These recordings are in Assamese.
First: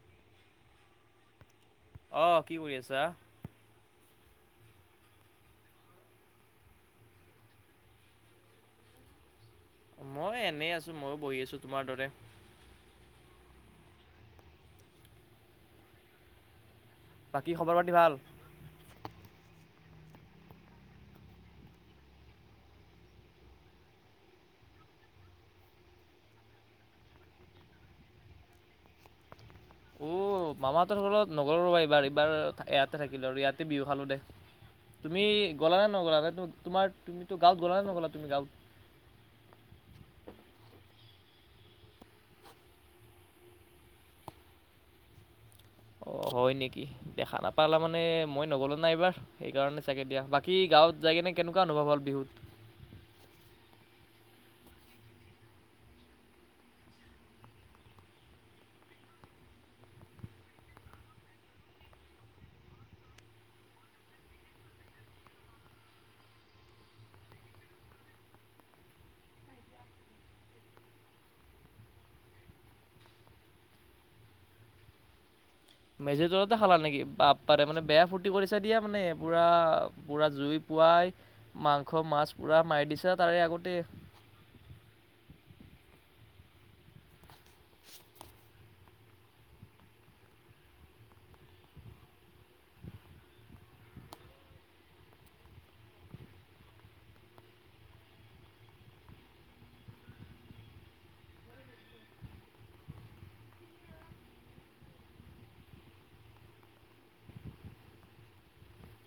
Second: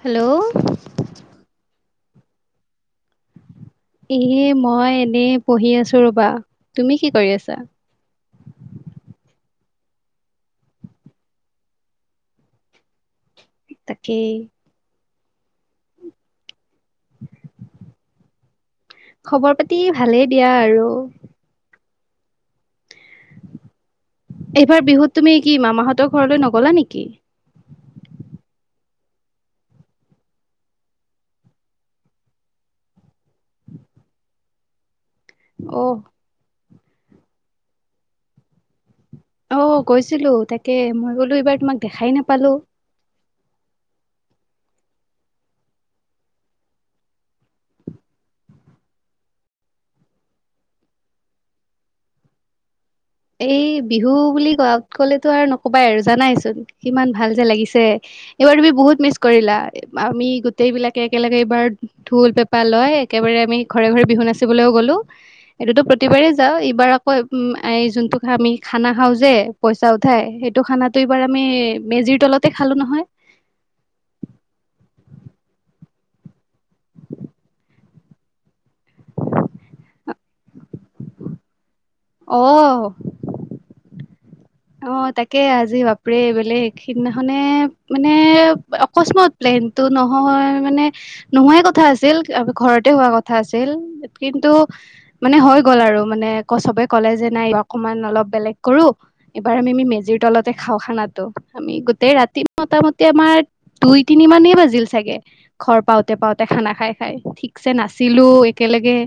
হেল্ল'। অ', কি কৰি আছা? এ মই এনে পঢ়ি আছো ৰবা, তুমি কি কৰি আছা? মই এনেই আছো মইয়ো বহি আছো, তোমাৰ দৰে। তাকে। বাকী খবৰ পাতি ভাল? খবৰ পাতি ভালেই দিয়া আৰু। এইবাৰ বিহুত তুমি কি মামাহঁতৰ ঘৰলৈ নগলা নেকি? অ', মামাহঁতৰ ঘৰত নগ'লো ৰ'বা এইবাৰ, এইবাৰ ইয়াতে থাকিলো আৰু ইয়াতে বিহু খালো। [inaudible] তুমি গ'লা নে অ'। নগলা? ত' তোমাৰ তুমিতো গাঁৱত গ'লা নে নগ'লা তুমি গাঁৱত? অ', গৈছিলো তাকে মই বোলো এইবাৰ তোমাক দেখাই নাপালো। অ', হয় নেকি? দেখা নাপালা মানে মই নগলো নাই এইবাৰ। সেইকাৰণে চাগে দিয়া। বাকী গাঁৱত যায় কিনে কেনেকুৱা অনুভৱ হ'ল বিহুত? এই বিহু বুলি কাত কলেতো আৰু নকবাই আৰু জানাইচোন কিমান ভাল যে লাগিছে। এইবাৰ তুমি বহুত মিচ কৰিলা, আমি গোটেই বিলাকে একেলগে এইবাৰ ঢোল, পেঁপা লয় একেবাৰে আমি ঘৰে-ঘৰে বিহু নাচিবলৈও গ'লো। এইটোতো প্ৰতিবাৰেই যাওঁ এইবাৰ আকৌ উম আয় যোন আমি খানা খাও যে, পইচা উঠাই সেইটো খানাটো এইবাৰ আমি মেজিৰ তলতে খালো নহয়। মেজিৰ তলতে খালা নেকি বাপ পা ৰে মানে বেয়া ফূৰ্তি কৰিছা দিয়া মানে পুৰা- পুৰা জুই পুৱাই, মাংস মাছ অ পুৰা মাৰি দিছা তাৰে আগতে। অ', তাকে আজি বাপৰে বেলেগ সিদিনাখনে মানে অকস্মত প্লেনতটো নহয় মানে, নোহোৱাই কথা আছিল ঘৰতে হোৱা কথা আ আছিল, কিন্তু মানে হৈ গ'ল আৰু মানে ক সবে ক'লে যে নাই অকণমান অলপ বেলেগ কৰো। এইবাৰ আমি- আমি মেজিৰ তলতে খাওঁ খানাটো, আমি গোটেই ৰাতি মোটা মোটি আমাৰ দুই তিনি মানেই বাজিল চাগে। ঘৰ পাওঁতে-পাওঁতে খানা খাই-খাই ঠিকছে নাছিলো একেলগে।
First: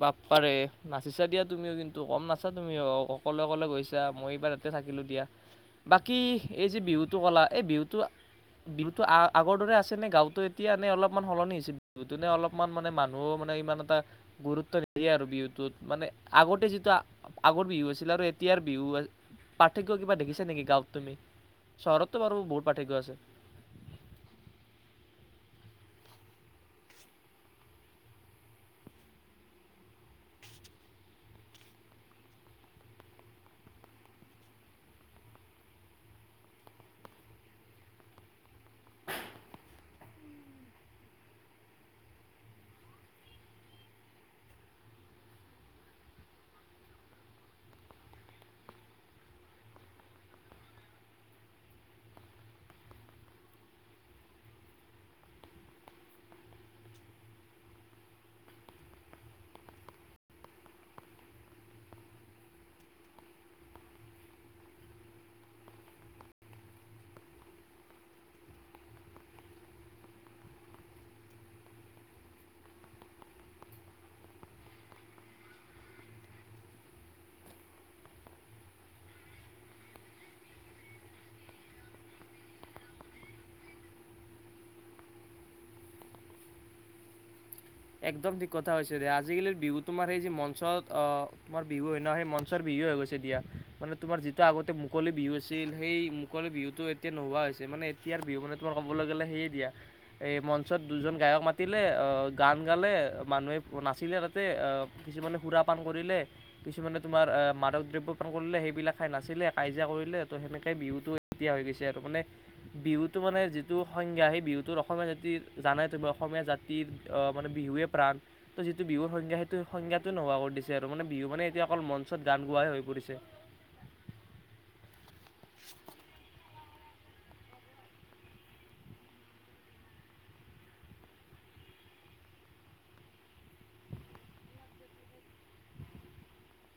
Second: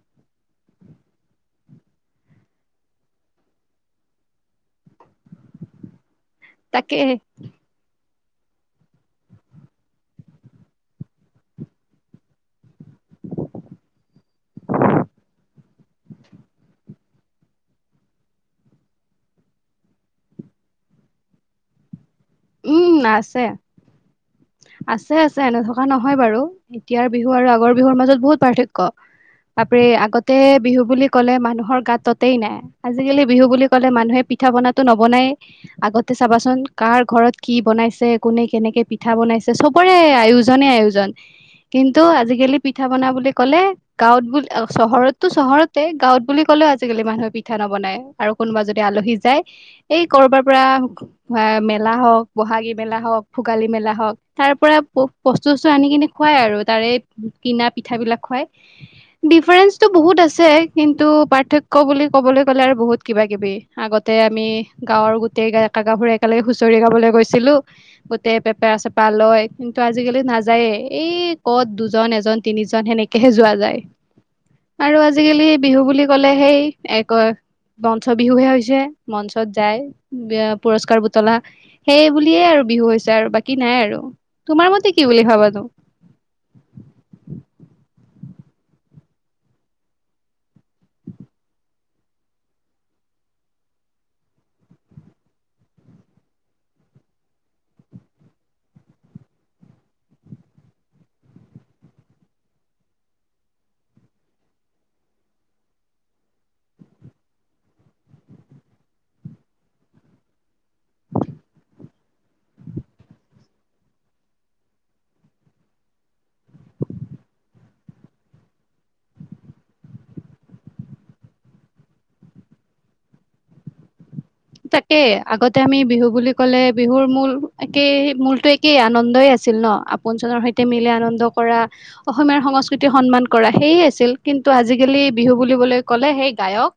বাপ পা ৰে নাচিছা দিয়া তুমিও কিন্তু কম নাচা তুমি অকলে-অকলে গৈছা মই এইবাৰ তে থাকিলোঁ দিয়া। বাকী এই যি তাকে বিহুটো ক'লা এই বিহুটো বিহুতো আ-আগৰ দৰে আছে নে গাঁৱতো এতিয়া নে অলপমান সলনি হৈছে? দুদিনে অলপমান মানে মানুহো মানে ইমান এটা গুৰুত্ব নিদিয়ে আৰু বিহুটোত মানে আগতে যিটো আগৰ বিহু আছিলে আৰু এতিয়াৰ বিহু পাৰ্থক্য কিবা দেখিছে নেকি গাঁৱত তুমি? চহৰত তো বাৰু বহুত পাৰ্থক্য আছে। আছে-আছে এনে নথকা নহয় বাৰু, এতিয়াৰ বিহু আৰু আগৰ বিহুৰ মাজত বহুত পাৰ্থক্য। বাপৰে আগতে বিহু বুলি কলে মানুহৰ গাত ততেই নাই। আজি-কালি বিহু বুলি ক'লে মানুহে পিঠা বনাতো নবনায়। আগতে চাবাচোন কাৰ ঘৰত কি বনাইছে কোনে কেনেকে পি পিঠা বনাইছে চবৰে আয়োজনে-আয়োজন, কিন্তু আজি-কালি পিঠা বনা বুলি ক'লে। গাঁৱত বু চহৰতটো চহৰতে, গাঁৱত বুলি ক'লেও আজিকালি মানুহে পিঠা নবনায়। আৰু কোনোবা যদি আলহী যায়, এই কৰবাৰ পৰা মেলা হওক, বহাগী মেলা হওক, ভোগালী মেলা, হক তাৰ পৰা প প বস্তু চস্তু আনি কিনে খুৱাই আৰু তাৰে কিনা পিঠা বিলাক খুৱায়। ডিফাৰেঞ্চটো বহুত আছে, কিন্তু পাৰ্থক্য বুলি ক'বলৈ গ'লে আৰু বহুত কিবা কিবি। আগতে আমি গাঁৱৰ গোটেই ডেকা গাভোৰু একেলগে হুঁচৰি গাবলে গৈছিলো। গোটেই পে পেয়া চেপা লয়। কিন্তু আজিকালি নাযায়ে, এই ক'ত দুজন এজন তিনিজন সেনে সে জোৱা যায় আৰু আজিকালি বিহু বুলি কলে, সেই এক মঞ্চ বিহুহে হৈছে। মঞ্চত যায়, পুৰস্কাৰ বুতলা। সেই বুলিয়ে আৰু বিহু হৈছে আৰু বাকী নাই আৰু। তোমাৰ মতে কি বুলি ভাবানো? একদম ঠিক কথা হৈছে দে। আজিকালিৰ বিহুটো মাৰি যি মঞ্চত অ তোমাৰ বিহু হয় ন। সেই ম [unintelligible] বিহু হৈ গৈছে দিয়া। মানে তোমাৰ যিটো আগতে মুকলি বিহু আছিল। সেই মুকলি বিহুটো এত এতিয়া নোহোৱা হৈছে। মানে এতিয়াৰ বিহু মানে তোমাৰ ক'বলে গ'লে সেয়ে দিয়া। এ মঞ্চত দুজন গায়ক মাতিলে। অ গান গালে, মানুহে নাচিলে তাতে, আ কিছুমানে সুৰাপান কৰিলে। কিছুমানে তোমাৰ আহ মাদক দ্ৰব্য পান কৰিলে। সেইবিলাক খাই নাছিলে, কাজিয়া কৰিলে, ত সেনেকে বিহুটো এতিয়া হৈ গৈছে আৰু মানে, বিহুটো মানে যিটো সংজ্ঞা। সেই বিহুটোত অসমীয়া জাতিৰ জানাই তুমি অসমীয়া জাতিৰ অ, মানে বিহুৱে প্ৰাণ। তো যিটো বিহুৰ সংজ্ঞা, সেইটো সংজ্ঞাটোৱে নোহোৱা কৰি দিছে আৰু মানে বিহু মানে এতিয়া অকল মঞ্চত গান গোৱাহে হৈ পৰিছে। তাকে, আগতে আমি বিহু বুলি ক'লে বিহুৰ মূল একেই মূলতো একেই আনন্দই আছিল ন। [unintelligible] সৈতে মিলি আনন্দ কৰা। অসমীয়াৰ সংস্কৃতি সন্মান কৰা। সেইয়ে আছিল। কিন্তু আজিকালি বিহু বুল বুলি বলে কলে সেই গায়ক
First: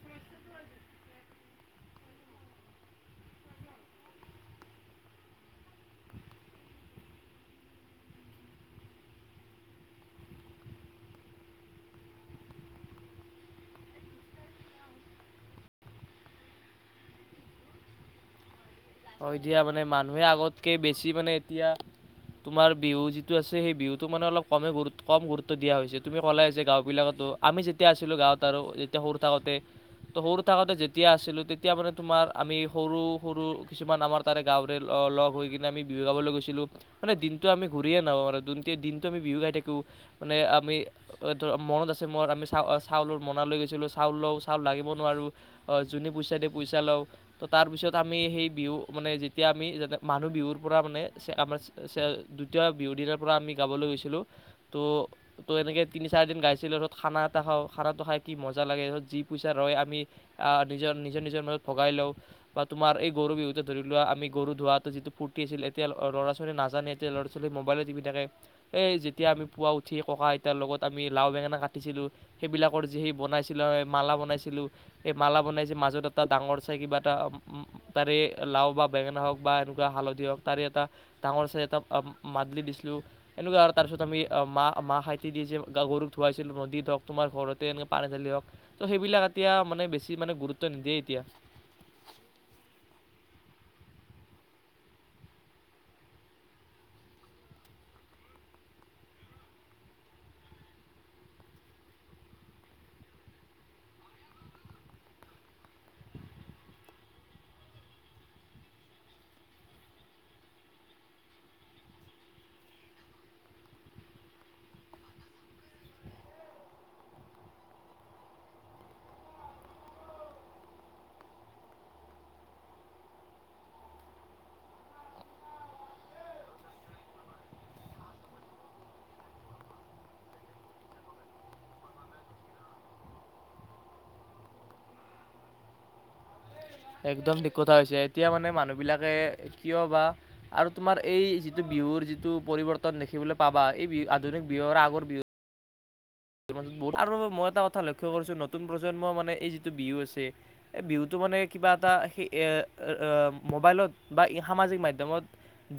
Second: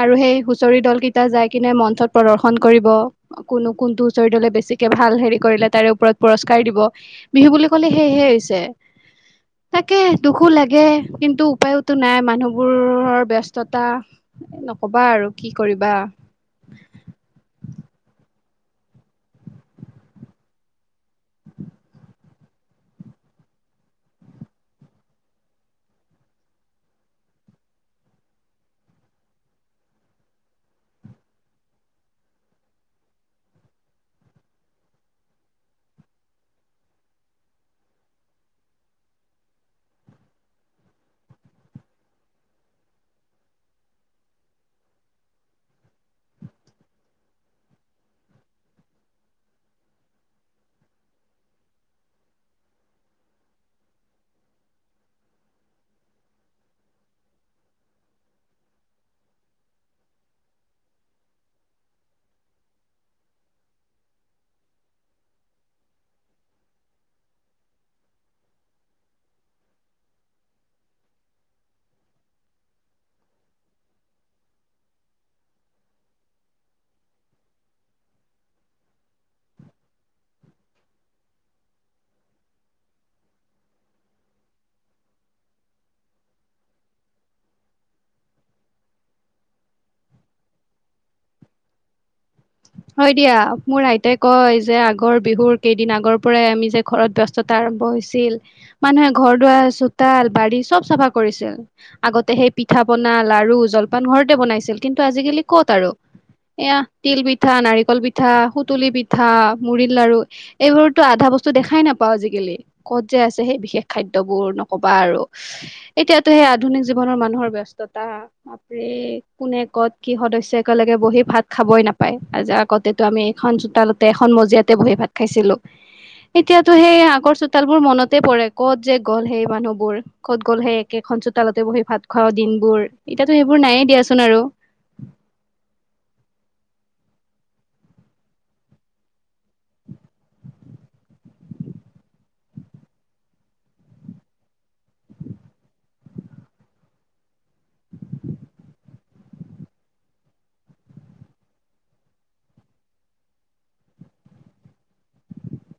আৰু সেই হুচৰি ডল কেইটা যাই কেনে ম ত প্ৰদৰ্শন কৰিব। কোনো কোনটো হুচৰি দলে বেছিকে ভাল হেৰি কৰিলে তাৰে ওপৰত পুৰস্কাৰ দিব। বিহু বুলি কলে সেইহে হৈছে। তাকে দুখো লাগে, কিন্তু উপায়োতো নাই মানুহবোৰৰ ব্যস্ততা। এ নকবা আৰু, কি কৰিবা? হয় দিয়া। মানে মানুহে আগতকে বেছি মানে এতিয়া তোমাৰ বিহু যিটো আছে। সেই বিহুটো মানে অলপ কমে গুৰুত কম গুৰুত্ব দিয়া হৈছে। তুমি ক'লাই যে গাঁও বিলাকতো আমি যেতিয়া আছিলো গাঁৱত আৰু যেতিয়া সৰু থাকোতে। ত' সৰু থাকোতে যেতিয়া আছিলো, তেতিয়া মানে তোমাৰ আমি সৰু সৰু কিছুমান আমাৰ তাৰে গাঁৱৰে ল লগ হৈ কিনে আমি বিহু গাবলৈ গৈছিলোঁ। মানে দিনটো আমি ঘূৰিয়ে নাহো আৰু দুনটি দিনটো আমি বিহু গাই থাকো। মানে আমি [unintelligible] মনত আছে মোৰ। আমি চা চাউলৰ মোনালৈ গৈছিলো। চাউল লও, চাউল ডাঙিব নোৱাৰো। অ, যোনে পইচা দিয়ে পইচা লওঁ। ত' তাৰপিছত আমি সেই বিহু মানে যেতিয়া আমি যাতে মানুহ বিহুৰ পৰা মানে আমাৰ দ্বিতীয় বিহুৰ দিনা পুৰা আমি গাবলৈ গৈছিলোঁ। ত' ত' এনেকে তিনি চাৰি দিন গাইছিলো। তাৰপিছত খানা এটা খাওঁ। খানাটো খাই কি মজা লাগে। তাৰপিছত যি পইচা ৰয়, আমি আ নিজৰ নিজৰ নিজৰ মাজত ভগাই লও বা তোমাৰ এই গৰু বিহুতে ধৰি লোৱা, আমি গৰু ধোৱাওতে যিটো ফুৰ্তি আছিল। এতিয়া ল'ৰা ছোৱালী নাজানে। এতিয়া ল'ৰা ছোৱালীয়ে মবাইলে টিপি থাকে। এ যেতিয়া আমি পুৱা উঠি ককা, আইতা লগত আমি লাও, বেঙেনা কাটিছিলোঁ। সেইবিলাকৰ যি সেই বনাইছিলা হয়, মালা বনাইছিলো। এ মালা বনাই যে মাজত এটা ডাঙৰ চাই কিবা এটা তাৰে লাও বা বেঙেনা হওক বা এনেকুৱা হালধি হওক। তাৰে এটা ডাঙৰ চাই এটা মা মাদলি দিছিলো। সেনেকুৱ আৰু তাৰ পিছত আমি মা হাইতি দি গা গৰুক ধুৱাইছিলো নদীত হ‌ওক তোমাৰ ঘৰতে এনেকে পানী ঢালি হওক, ত' সেইবিলাক এতিয়া মানে বেছি মানে গুৰুত্ব নিদিয়ে এতিয়া। হয় দিয়া, মোৰ আইতাই কয় যে আগৰ বিহুৰ কেইদিন আগৰ পৰাই আমি যে ঘৰত ব্যস্ততা আৰম্ভ হৈছিল মানুহে ঘৰ দুৱাৰ চোতাল বাৰী চব চাফা কৰিছিল। আগতে সেই পিঠা পনা লাৰু জলপান ঘৰতে বনাইছিল, কিন্তু আজিকালি ক'ত আৰু, এয়া তিল পিঠা নাৰিকল পিঠা সুতুলি পিঠা মুৰি লাৰু এইবোৰতো আধা বস্তু দেখাই নাপাওঁ আজিকালি। ক'ত যে আছে সেই বিশেষ খাদ্যবোৰ নকবা আৰু। এতিয়াতো সেই আধুনিক জীৱনৰ মানুহৰ ব্যস্ততা। বাপৰে কোনে ক'ত কি সদস্য একেলগে বহি ভাত খাবই না পায়, আজি আগতেতো আমি এখন চোতালতে এখন মজিয়াতে বহি ভাত খাইছিলো। এতিয়াতো সেই আগৰ চোতালবোৰ মনতে পৰে ক'ত যে গ'ল সেই মানুহবোৰ! ক'ত গ'ল সেই একেখন চোতালতে বহি ভাত খোৱাও দিন বোৰ, এতিয়াতো সেইবোৰ নায়েই দিয়াচোন আৰু। একদম ঠিক কথা কৈছে, এতিয়া মানে মানুহ বিলাকে কিয় বা আৰু তোমাৰ এই যিটো বিহুৰ যিটো পৰিৱৰ্তন দেখিবলে পাবা, এই বি আধুনিক বিহু আৰু আগৰ বিহুৰ [unintelligible] আৰু মই এটা কথা লক্ষ্য কৰিছো নতুন প্ৰজন্মৰ মানে এই যিটো বিহু আছে, এই বিহুটো মানে কিবা এটা সেই এ মোবাইলত বা সামাজিক মাধ্যমত,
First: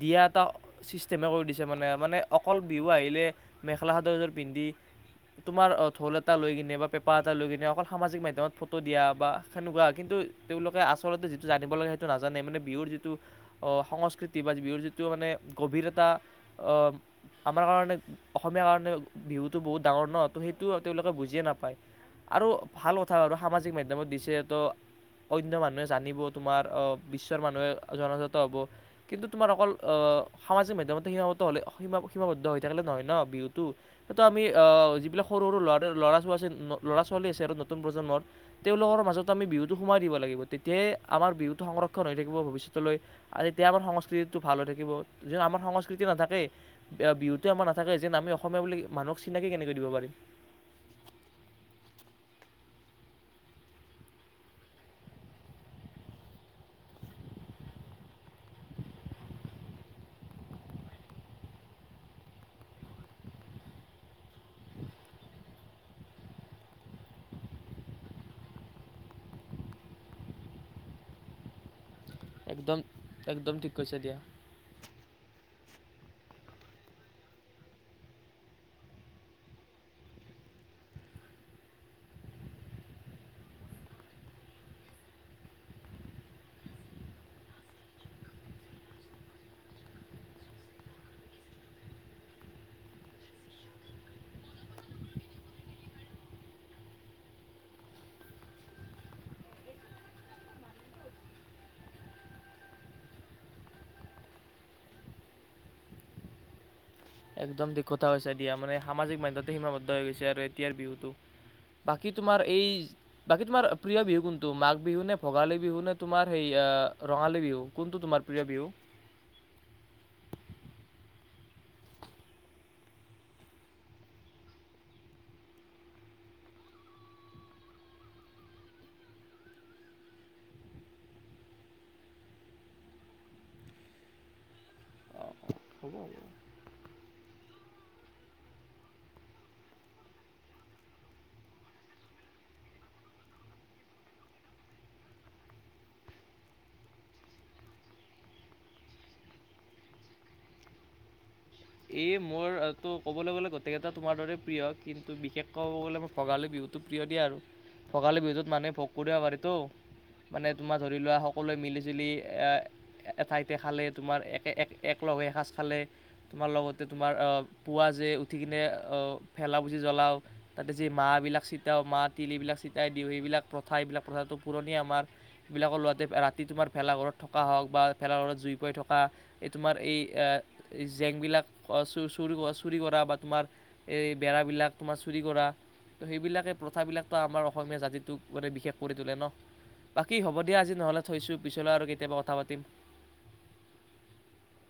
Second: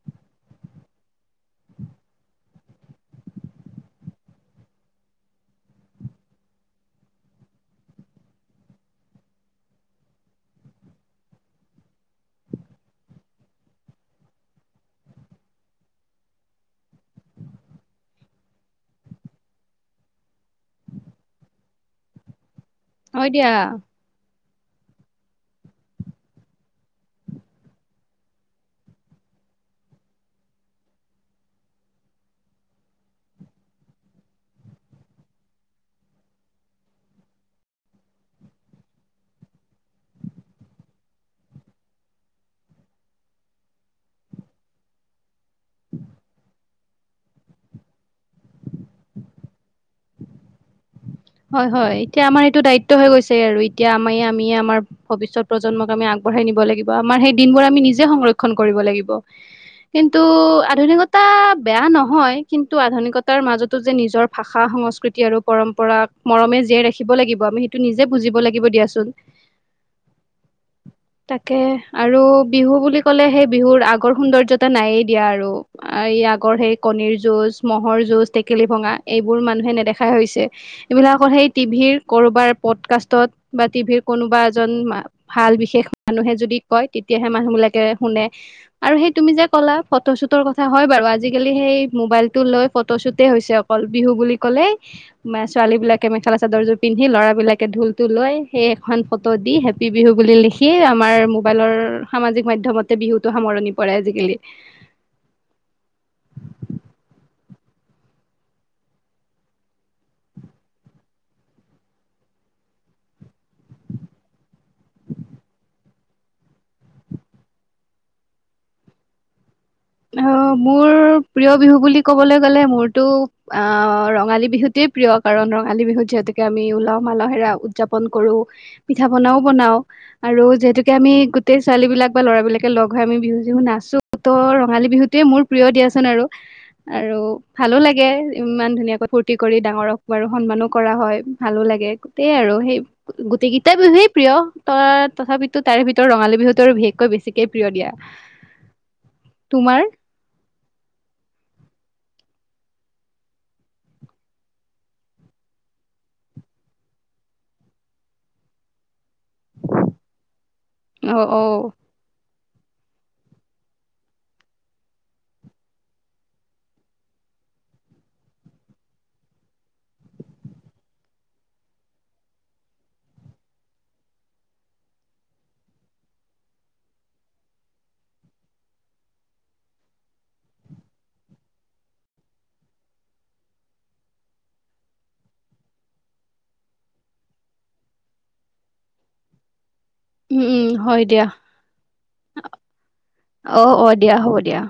দিয়া এটা ছিষ্টেমে কৰি দিছে মানে, মানে অকল বিহু আহিলে মেখেলা চাদৰ এযোৰ পিন্ধি তোমাৰ ঢোল এটা লৈ কিনে বা পেঁপা এটা লৈ কিনে অকল সামাজিক মাধ্যমত ফটো দিয়া বা সেনেকুৱা, কিন্তু তেওঁলোকে আচলতে যিটো জানিব লাগে সেইটো নাজানে, মানে বিহুৰ যিটো সংস্কৃতি বা বিহুৰ যিটো মানে গভীৰতা অ আমাৰ কাৰণে অসমীয়াৰ কাৰণে বিহুটো বহুত ডাঙৰ ন। ত' সেইটো তেওঁলোকে বুজিয়ে নাপায়, আৰু ভাল কথা হয় আৰু দিয়া সামাজিক মাধ্যমত দিছে ত অন্য মানুহে জানিব তোমাৰ আহ বিশ্বৰ মানুহে জনাজাত হব, কিন্তু তোমাৰ অকল সামাজিক মাধ্যমতে সীমাবদ্ধ হ'লে সীমা সীমাবদ্ধ হৈ থাকিলে নহয় ন বিহুটো। সেইটো আমি আহ যিবিলাক সৰু সৰু ল'ৰা ল'ৰা ছ ল'ৰা ছোৱালী আছে আৰু নতুন প্ৰজন্মৰ, তেওঁলোকৰ মাজত আমি বিহুটো সুমুৱাই দিব লাগিব তেতিয়াই আমাৰ বিহুটো সংৰক্ষণ হৈ থাকিব ভৱিষ্যতলৈ, আৰে তেতিয়া আমাৰ সংস্কৃতিটো ভাল হৈ থাকিব যদি আমাৰ সংস্কৃতি নাথাকেই, বিহুতো আমাৰ নাথাকে যেন আমি অসমীয়া বুলি মানুহক চিনাকি কেনেকৈ দিব পাৰিম। হয় হয়, এতিয়া আমাৰ এইটো দায়িত্ব হৈ গৈছে আৰু, এতিয়া আমি, আমি, আমাৰ ভৱিষ্যত প্ৰজন্মক আমি আগবঢ়াই নিব লাগিব। আমাৰ সেই দিনবোৰ আমি নিজে সংৰক্ষণ কৰিব লাগিব। কিন্তু আধুনিকতা বেয়া নহয়। কিন্তু আধুনিকতাৰ মাজতো যে নিজৰ ভাষা সংস্কৃতি আৰু পৰম্পৰাক, মৰমে জীয়াই ৰাখিব লাগিব। আমি সেইটো নিজে বুজিব লাগিব দিয়াচোন। তাকে আৰু বিহু একদম বুলি ক'লে, সেই একদম ঠিক বিহুৰ কৈছা আগৰ দিয়া সৌন্দৰ্যতা নাইয়েই দিয়া আৰু। এই আগৰ সেই কণীৰ যুঁজ মহ'ৰ যুজ, টেকেলি ভঙা এইবোৰ মানুহে নেদেখাই হৈছে। এইবিলাক অকল সেই টিভিৰ কৰবাৰ প্ৰটকাষ্টত বা টিভিৰ কোনোবা এজন মা ভাল বিশেষ মানুহে যদি কয়, তেতিয়াহে মানুহবিলাকে শুনে। আৰু সেই তুমি যে ক'লা ফটোশ্বুটৰ কথা, হয় বাৰু আজিকালি সেই মোবাইল টো লৈ ফটোশ্বুটেই হৈছে অ কল, বিহু বুলি ক'লে ছোৱালী বিলাকে মেখেলা চাদৰযোৰ পিন্ধি ল'ৰা বিলাকে ঢোলটো লৈ সেই এখন ফটো দি হে প্পী বিহু বুলি লিখি আমাৰ মোবাইলৰ সামাজিক মাধ্যমতে বিহুতো সামৰণি পৰে আজিকালি। একদম ঠিক কথা কৈছা, দিয়া মানে সামাজিক মাধ্যমতে সীমাবদ্ধ হৈ গৈছে আৰু এতিয়াৰ বিহুটো। বাকী তোমাৰ এই বাকী তোমাৰ প্ৰিয় বিহু কোনটো, মাঘ বিহু নে, ভোগালী বিহু নে, তোমাৰ সেই ৰঙালী বিহু কোনটো তোমাৰ প্ৰিয় বিহু? অঁ' মোৰ প্ৰিয় বিহু বুলি ক'বলৈ গ'লে মোৰতো আহ' ৰঙালী বিহুতেই প্ৰিয় কাৰণ ৰঙালী বিহুত যিহেতুকে আমি উলহ মালহেৰা উদযাপন কৰোঁ। পিঠা পনাও বনাও। আৰু যিহেতুকে আমি গোটেই ছোৱালী বিলাক বা ল'ৰা বিলাকে লগ হৈ আমি বিহু চিহু নাচো ত বিহুতিয়ে অ', মোৰ প্ৰিয় হ'ব দিয়াচোন হ'ব। আৰু। আৰু ভালো লাগে, ইমান ধুনীয়াকৈ ফূৰ্তি কৰি ডাঙৰক বাৰু সন্মানো কৰা হয়, ভালো লাগে। য়াই আৰু সেই গোটেইকেইটা বিহুুৱেই প্ৰিয় ত, তথাপিতো তাৰে ভিতৰত ৰঙালী বিহুতো বিশেষকৈ বেছিকে প্ৰিয় দিয়া। তোমাৰ? এই মোৰটো ক'বলৈ গ'লে গোটেইটা তোমাৰ দৰেই প্ৰিয় কিন্তু বিশেষকৈ ক'ব গ'লে মই ভগালী বিহু তো প্ৰিয় দিয়া আৰু ভোগালী বিহুতোত মানুহে ভোগ কৰিব পাৰি টো মানে তোমাৰ ধৰি লোৱা অ' অ' সকলোৱে মিলি জুলি এঠাইতে খালে, তোমাৰ একে, এক, একলগহৈ এসাঁজ খালে- তোমাৰ লগতে তোমাৰ পুৱা যে উঠি কেনে ভেলা পুচি জ্বলাওঁ। তাতে যি মাহ এইবিলাক চেতিয়াও মাহ, তিল এইবিলাক চেতিয়াই দিওঁ, এইবিলাক প্ৰথা এইবিলাক প্ৰথাটো পুৰণি আমাৰ। সেইবিলাকৰ ল'তে ৰাতি তোমাৰ ভেলাঘৰত থকা হওক বা ভেলাঘৰত জুই পাই থকা এই তোমাৰ এই আহ' জেংবিলাক চ, চ, চুৰি কৰা বা তোমাৰ এই বেৰাবিলাক তোমাৰ চুৰি কৰা। ত, সেইবিলাকে প্ৰথাবিলাকতো আমাৰ অসমীয়া জাতিটোক মানে বিশেষ কৰি তোলে ন'। বাকী হ'ব উম দিয়, উম আজি নহ'লে হয় দিয়া থৈছোঁ পিছলৈ আৰু কেতিয়াবা কথা পাতিম। অঁ' অঁ' দিয়া হ'ব দিয়া।